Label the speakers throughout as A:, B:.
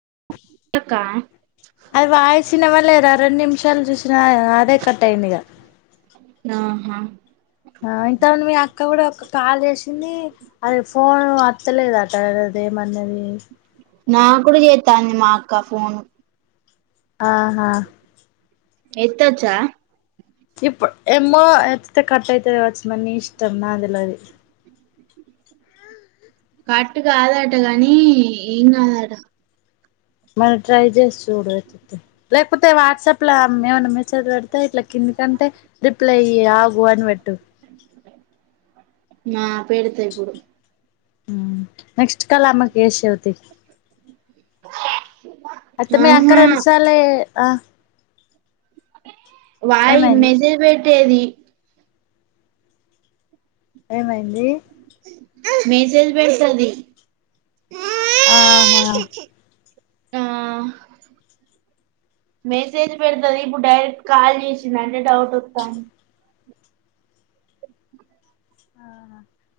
A: [unintelligible]
B: లేరా రెండు నిమిషాలు చూసినా అదే కట్ అయింది ఇగ
A: ఆహా
B: ఇంతక ముందు మీ అక్క కూడా ఒక కాల్ చేసింది అది ఫోన్ వత్తలేదు అట దే మన్నది
A: నా కూడా చేత్తాంది మా అక్క ఫోన్
B: ఆహా
A: ఎత్తోచ్చా
B: ఇప్పు ఏమో ఎత్తితే కట్ అయితాది కావచ్చు మరి ని ఇష్టం నాక్ తెలువది
A: కట్ కాదాట గనీ ఏం కాదాడా
B: మరి ట్రై చేసిచూడు ఎత్తితే లేకపోతే వాట్సాప్ ల ఏమైనా మెసేజ్ పెడితే ఇట్లా కిం దికంటే రిప్లై ఇయ్యి ఆగు అని పెట్టు
A: ఆ పెడతా ఇప్పుడు
B: హ్మ్ నెక్స్ట్ కాల్ ఆమెకిచేసేవ్‌ది అత్తమ్మ యక్క
A: ఆహా
B: రెండుసార్లే ఆ
A: వాయి
B: ఏమైంది
A: మెసేజ్ పెట్టేది
B: ఏమైంది
A: మేసేజ్ పెడుతాది
B: ఆహా
A: ఆ మెసేజ్ పెడుతాది ఇప్పుడు డైరెక్ట్ కాల్ చేసిందంటే డౌట్ వత్తాం
B: ఆ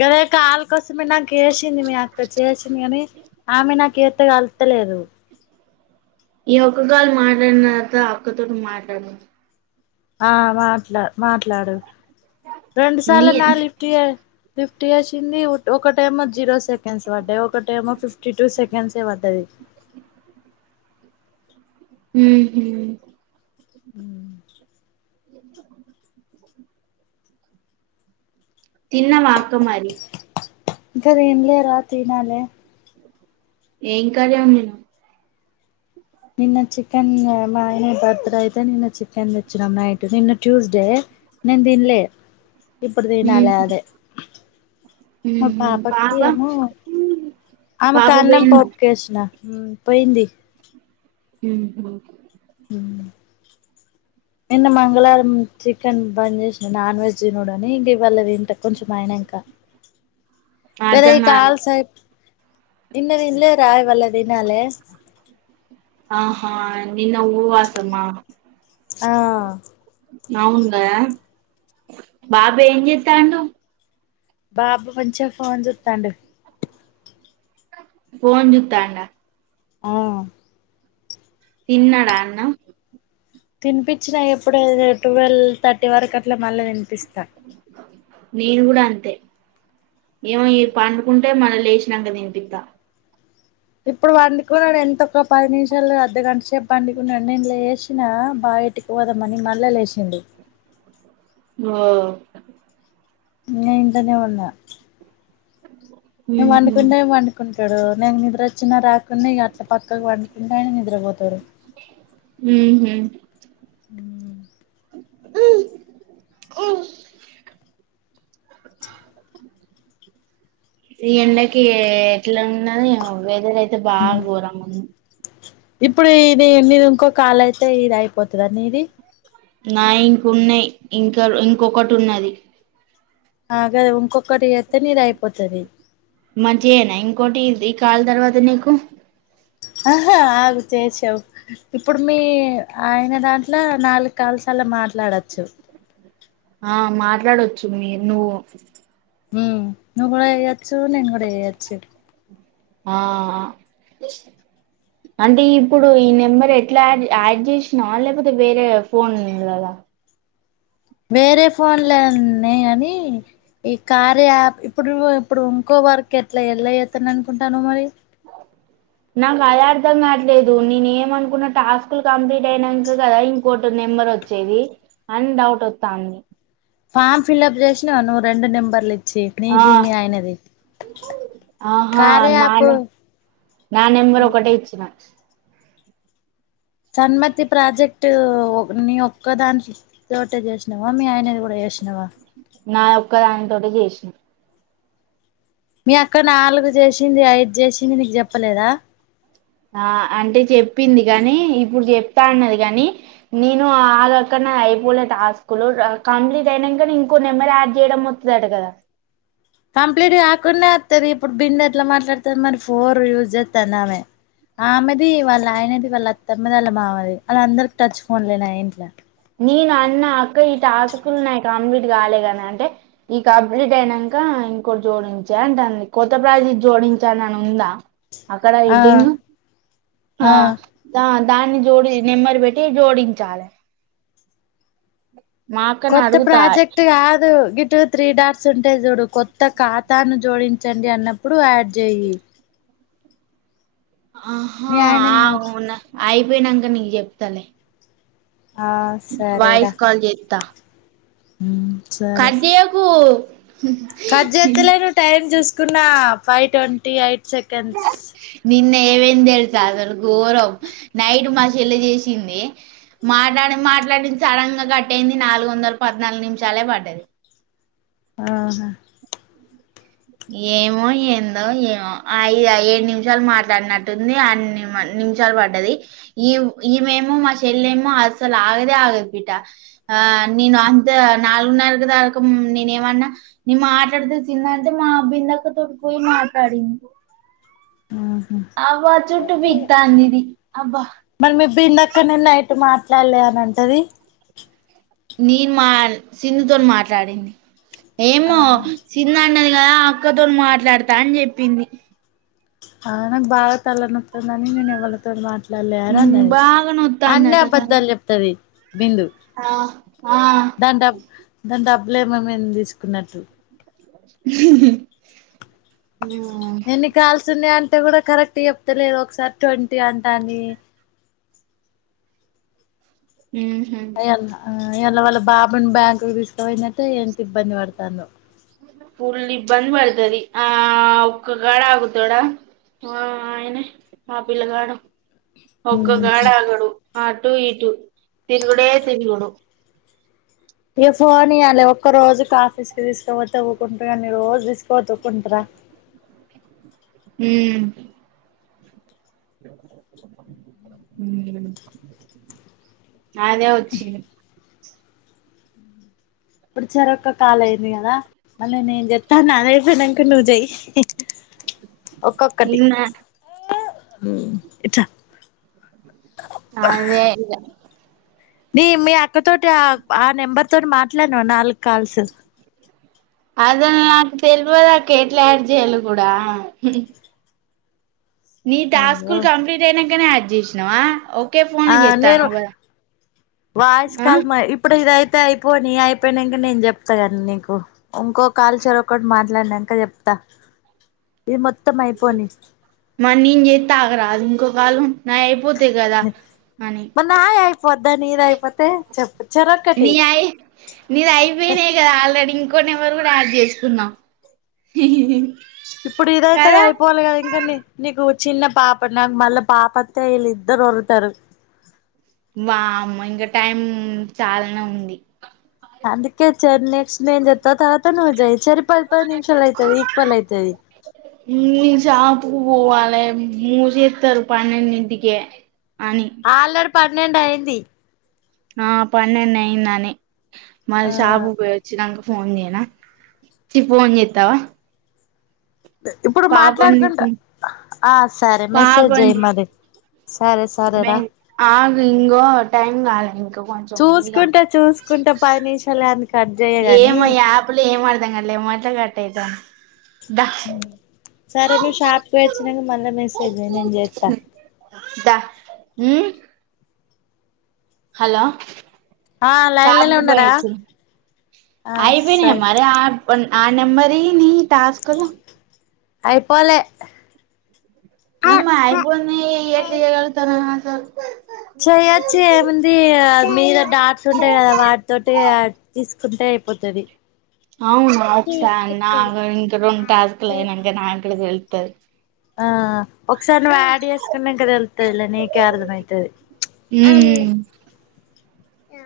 B: గదే కల్ కోసమే నాక్ చెసింది మీ అక్క చేసింది కానీ ఆమె నాకు ఎత్తగలుగుతలేదు
A: ఈ ఒక్క కాల్ మాట్లాడినక అక్కతోటి మాట్లాడదాం
B: ఆ మాట్లా మాట్లాడు రెండు
A: నీ
B: సార్లునా లిఫ్ట్ చే లిఫ్ట్ చేసింది ఒకటేమో జీరో సెకండ్స్ పడ్డాయి ఒకటేమో ఫిఫ్టీ టూ సెకండ్స్ఎ పడ్డది
A: హ్మ్ హ్మ్
B: హ్మ్
A: తిన్నావా అక్క మరి
B: ఇంకా తిన్లేరా తినాలే
A: ఎమ్ కరం నీది
B: నిన్న చికెన్ మా ఇని బర్త్ డే అయితే నిన్న చికె వెెచ్చినం నైట్ నిన్న ట్యూస్ డే నేను తినలే ఇప్పుడు తినాలి అదే మా
A: ఉమ్ పాప
B: ఆమె
A: పాప
B: కన్నం
A: పోయిందా
B: పోపుకేసిన పోయింది
A: ఉహు
B: నిన్న మంగళవారం చికెన్ బంద్ చేసిన నాన్ వెజ్ తినుడని ఇంక ఇవాళ అంట కొంచం అయినంకా లేదా
A: అర్థం
B: ఇ
A: కాలే
B: కాల్స్ అయ్ నిన్నతినలేరా ఈ వల్లె దినాలే
A: ఆహా నిన్న ఊవాసమ్మా
B: ఆ
A: అవును కదా బాబు ఏం చేస్తాండు
B: బాబు పంచ ఫోన్ జుత్తండు
A: ఫోన్ జుత్తండ
B: ఆ
A: తిన్నాడా అన్నం
B: తినిపించిన ఎప్పుడే ట్వెల్వ్ థర్టీ వరకు అట్లా మళ్ళీ తినిపిస్తా
A: నేను కూడా అంతే ఏమో ఈ పండుకుంటే మళ్ళ లేచినాంక దీనిపిత్త
B: ఇప్పుడు పండుకున్నాడు ఎంతొ ఒక పది నిమిషాలు అర్ధ గంట సేపు పండుకున్నాడు నేన్ లేశినా బాయటికి పోదమని మళ్ళ చేసిండూ
A: బా
B: నేన్ ఇంట్లోనే ఉన్న నేను
A: ఉహు
B: పండుకుంటేనే పండుకుంటాడు నేను నిద్ర వచ్చిన రాక్ కున్న ఇగ అట్లా పక్కకు పండుకుంటానే నిద్ర పోతడు
A: ఉహు అ ఓ ఈ ఎండకు ఎట్లా ఉన్నది ఏమో వెదర్ అయి అయితే బాగా గోరంగుంద్
B: ఇప్పుడు ఇది నీది ఇంకోకాల అయితే ఇది అయిపోతుంది నీది
A: నా ఇంక ఉన్నాయి ఇంకా ఇంకొకటి ఉన్నది
B: అగా ఇంకొకటి జేస్తే నీది అయిపోతది
A: మంచి అనాయా ఈ కాల్ తర్వాత నీకు
B: ఆహా ఆగు చేసావు ఇప్పుడు మీ ఆయన దాంట్లో నాలుగు కాల్స్ అ అల్లా మాట్లాడచ్చు
A: ఆ మాట్లాడొచ్చు మీర్ నువ్వు
B: ఉమ్ నువ్వు కూడా ఏయచ్చు నేను కూడా ఏయచ్చు
A: ఆ అంటే ఇప్పుడు ఈ నెంబర్ ఎట్లా యాడ్ యాడ్ జేసినావా లేకపోతే వేరే ఫోన్ ఉండ్ల్లాదా
B: వేరే ఫోన్లో ఉన్నయి కానీ ఈ కార్య యాప్ ఇప్పుడు ఇప్పుడు ఇంకో వర్క్ ఎట్లా ఎళ్ళ జెత్తనను అనుకుంటానావు మరి
A: అ నాకు అదే అర్ధం కావట్లేదు నేను ఏమనుకున్న టాస్కులు కంప్లీట్ అయినాంకా కదా ఇంకోటి ఉంది నెంబర్ వచ్చేది అని డౌట్ వొత్తంది
B: ఫామ్ ఫిల్లప్ చేసినవన్ను రెండు నెంబర్లు ఇ
A: ఆ
B: చెప్నిది మీ ఆయనాది
A: ఆహా
B: కార్య
A: నా
B: యాపు
A: నె- నా నెంబర్ ఒకటే ఇచ్చిన
B: సన్మతి ప్రాజెక్ట్ నీ ఒక్కదాని తోటె చేసినావా మీ ఆయనది కూడా చేసినవా
A: నాయొక్క దాని తోటి జేసిన
B: మీ అక్క నాలుగు చేసింది ఐదు చేసింది నీకు చెప్పలేదా
A: ఆ అంటే చెప్పింది కానీ ఇప్పుడు చెప్తా అన్నది కానీ నేను అ అక్కడ అయిపోలే ఆ స్కూల్ కంప్లీట్ అయినా కానీ ఇంకో నెంమర్ యాడ్ చేయడం వొత్తదంటా కదా
B: కంప్లీట్ కాక్కున్న వొత్తది ఇప్పుడు బింద్ ఎట్లా మాట్లాడుతుంది మరి ఫోర్ యూజ్ చేస్తాంది ఆమె ఆమెది వాళ్ళ ఆయనది వాళ్ళ అత్తమ్మది వాళ్ళ మామది వాళ్ అందరి టచ్ ఫోన్ లేనా ఇంట్లో
A: నేను అన్న అక్క ఈ టాస్కులు నాకు కంప్లీట్ కాలే కద అంటే ఈ కంప్లీట్ అయిన ఇంకా ఇంకోటి జోడించా అంట అ కొత్త ప్రాజీ జోడించానని ఉందా అక్కడ
B: ఆ
A: హడ్డింగ్
B: ఆ
A: దాన్ని జోడి నిెమ్మది పెట్టి జోడించాలి [inaudible]
B: కొత్త
A: అడుగుతా
B: ప్రాజెక్ట్ కాదు నటివ్ త్రీ డాట్స్ ఉంటాయి చూడు కొత్త ఖాతాను జోడించండి అన్నప్పుడు యాడ్ చేయి
A: ఆహా
B: మీ ఆయన
A: అవునా అయిపోయినాక నీకు చెప్తలే
B: ఆ
A: వయిస్ కాల్ చేత
B: హ
A: కదియాకు
B: కతలో నువ్ టైం చూసుకున్నా ఫైవ్ ట్వంటీ ఎయిట్ సెకండ్స్
A: ఏమేంది తెలుసా అసలు ఘోరం నైట్ మాసల్ల చేసింది మాట్డి మాట్లాడింది సడన్ గా కట్టయింది నాలుగు వందల పద్నాలుగు నిమిషాలే పడ్డాది
B: ఆఓ
A: ఏమో ఏందో ఏమో ఐదు ఏడు నిమిషాలు మాట్లాడినట్టుంది అన్ని నిమిషాలు పడ్డది ఈ ఇవేమో మా చెల్ ఏమో అసలు ఆగదే ఆగదు బిట నేను అంత నాలుగున్నరగు దాకా నేనే ఏమన్నా నిే మాట్లాడితే తి అంటే మా బిందకు తుడుపోయి మాట్లాడింది
B: ఆహా
A: ఆబ చుట్ పీకత అందిది అబ్బ
B: అట్టు మాట్లాడలే అనంటది
A: నీను మా సిన్నుతో మాట్లాడింది ఏమో
B: ఆహా
A: సిన్న అన్నది కదా అక్కతో మాట్లాడతా అని చెప్పింది
B: ఆ న్ బాత్ అలనుతు నని నేను ఎవల్ తో మాత ఇట్లా లేని
A: ఉమ్
B: అన్నది
A: బాగా
B: అన్నీ
A: నొత్తాందట తల
B: అబద్ధాలు చెప్తది బిందు
A: ఆ ఆ
B: దంటబ్ దంటబ్ బ్లేమమమి తీసుకున్నట్టు
A: [inaudible]
B: ఎన్ని కాల్సి ఉన్నా అంటే కూడా కరెక్ట్ చెప్తలేదు ఒకసారి ట్వంటీ అంటాని
A: హ హ
B: అలా వాళ్ళ బాబుని బ్యాం తీసుకుపోయినట్టే ఎంత ఇబ్బంది పడతాను
A: ఫుల్ ఇబంద బడతరి ఆ ఒకక్కగాడ ఆగుతోడా ఆ ఆయనే ఆ పిల్లగాడు ఒక్కగాడ
B: ఇక
A: ఆగాడు ఆటు ఈటు తిన్గుడే తిన్గుడు
B: ఇ ఫోన్ ఇయ్యాలి ఒక్క రోజుకి ఆఫీస్ కి తీసుకోపోతే తవఊ్కుంటారు కాని రోజు తీసుకో తవ్వుకుంటారా
A: హ హ అదే వచ్చింది
B: ఇప్పుడు సరక్క కాల అయింది కదా మళ్ళీ నేను చెప్తాను అదపోనాక నువ్వు చెయి
A: [inaudible]
B: ఒక్కొక్కటి
A: నిన్న
B: ఇట్
A: అదే ఇద
B: నీ మీ అక్కతోటి ఆ ఆ నెంబర్ తోటి మాట్లాడనా నాలుగు కాల్స్
A: అద నాకు తెలియదా కేట్లాడ్ చేయాల కూడా నీ
B: అయ్యో
A: టాస్కుల్ కంప్లీట్ అయినాకనే అడ్జ చేసినావాఓ
B: ఆ నేను వాయిస్
A: ఆ
B: కాల్ మ ఇప్పుడు ఇయి అ అయిపో న అయిపోయినాక నేను చెప్తాగానీ నీ ఇంకోక కాలుచర ఒకటి మా ఇట్లాంక చెప్తా ఇది మొత్తం అయిపోని
A: మరి నేను చేస్త తాకరాదు ఇంకోకళం నా అయిపోతాయి కదా అని
B: పొద్దా నీది అయిపోతే చెప్
A: నీ అయి నీది అయిపోయినయ్ గదా ఆల్రెడీ ఇం కొ నెంబర్ కూడా ఆడ్ చేసుకున్నా
B: ఇప్పుడు ఇదైతే అయిపోవాలి కదా ఇంకాంని నీకు చిన్న పాప నాకు మళ్ళ పాప వత్తే ఈలిద్దరువర్లుతరు.
A: వామో ఇంగా టైం చాలానే ఉంది.
B: అందుకే చ నెక్స్ట్ నైన్ జెప్తా తరువాత నువ్వు జేయ్ చెరి పదిపది నిమిషాలు అయితది ఈక్వల్ అయితది.
A: పూల్ పోవాలే మూసేస్తారు పన్నెడింటికే
B: ఆల్ రెడీ పన్నెండు అయింది.
A: ఆ పన్నెండు అయిందని
B: ఆ
A: మళ్ళీ షాపు పోయి వచ్చి నంక ఫోన్ జేయనా చి ఫోన్ జేత్తవా
B: ఇప్పుడు
A: పాప
B: మాట్లాడుకుంటా
A: ఉందితం
B: ఆ సరే మెసేజ్ జేయ్ మరి సరే
A: మే
B: సరేరా
A: ఆగు ఇంగో టైం గాలే ఇంకా కొంచం ఉంది గా
B: ఉంట పది నిమిషాలు అందుకే
A: ఏమో యాపుల ఏం అర్ధం గాట్లే ఎమ్మటే కట్ట్ అయితుంది దా
B: సరే నువ్వు షాప్కి పోయి వచ్చినంక మళ్ళా మెసేజ్ జేయ్ నేను జేత్తా
A: దా ఉమ్ హలో
B: ఆ లైన్లనే
A: షాపుకు బోయి
B: ఉన్నారా
A: వచ్చిన
B: ఆ
A: ఆయిపోయినయా
B: సరే
A: మరి ఆ ఆ నెంబర్ యి నీ టాస్కులు
B: అయిపోలే
A: ఏమ్మా అయిపోయినయ్ ఎట్ల ఇయ్యగలుగుతరు అసలు
B: చెయ్యొచ్చు ఏముంది మీద డాట్స్ ఉంటాయి కదా వాటితోటి తీసు కుంటే అయిపోతది
A: అవును నాకు గూడ ఇంగ రెండు టాస్క్ లు అయినంక నాకు గూడ తెలుస్తది.
B: ఆ ఒకసారి నువ్వు యాడ్ జేసుకునంక తెలుత్తదిలే నీకే అర్థమయితది.
A: ఉమ్
B: ఆ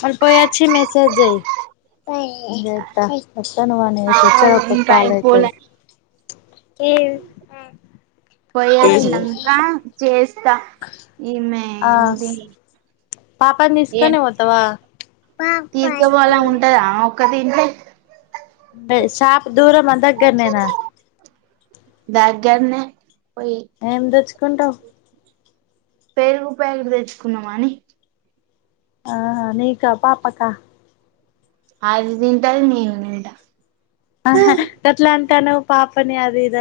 B: మళ్ళ పోయి వచ్చి మెసేజ్ జేయ్ నేన్ జేత్తా అయితే నువ్వ్ ఆన్ని యేసి వచ్చె
A: ఆగు
B: అప్పుడు
A: ఇంకా
B: కాల్ అయితది
A: అయిపోలే
B: ఏవ్
A: పోయ్ వచ్చినంకా చేస్తా ఈమె
B: ఆ
A: ఏంది
B: పాపని దీస్కోనే పోతవా
A: తీసుకపోవాలా ఆమె ఉంటదా ఆమె ఒక్కతి ఇంట్లే
B: షాప్ దూరమా దగ్గరనేనా
A: దగ్గర్నే
B: ఏం దెచ్చుకుంటావు
A: పెరుగు ప్యాకెట్ దెచ్చుకున్నామని
B: ఆహా నీకా పాపకా
A: అది దింటది నేన్ దింట
B: ఆహా గట్ల అంటునవ్ పాపని అది ఇది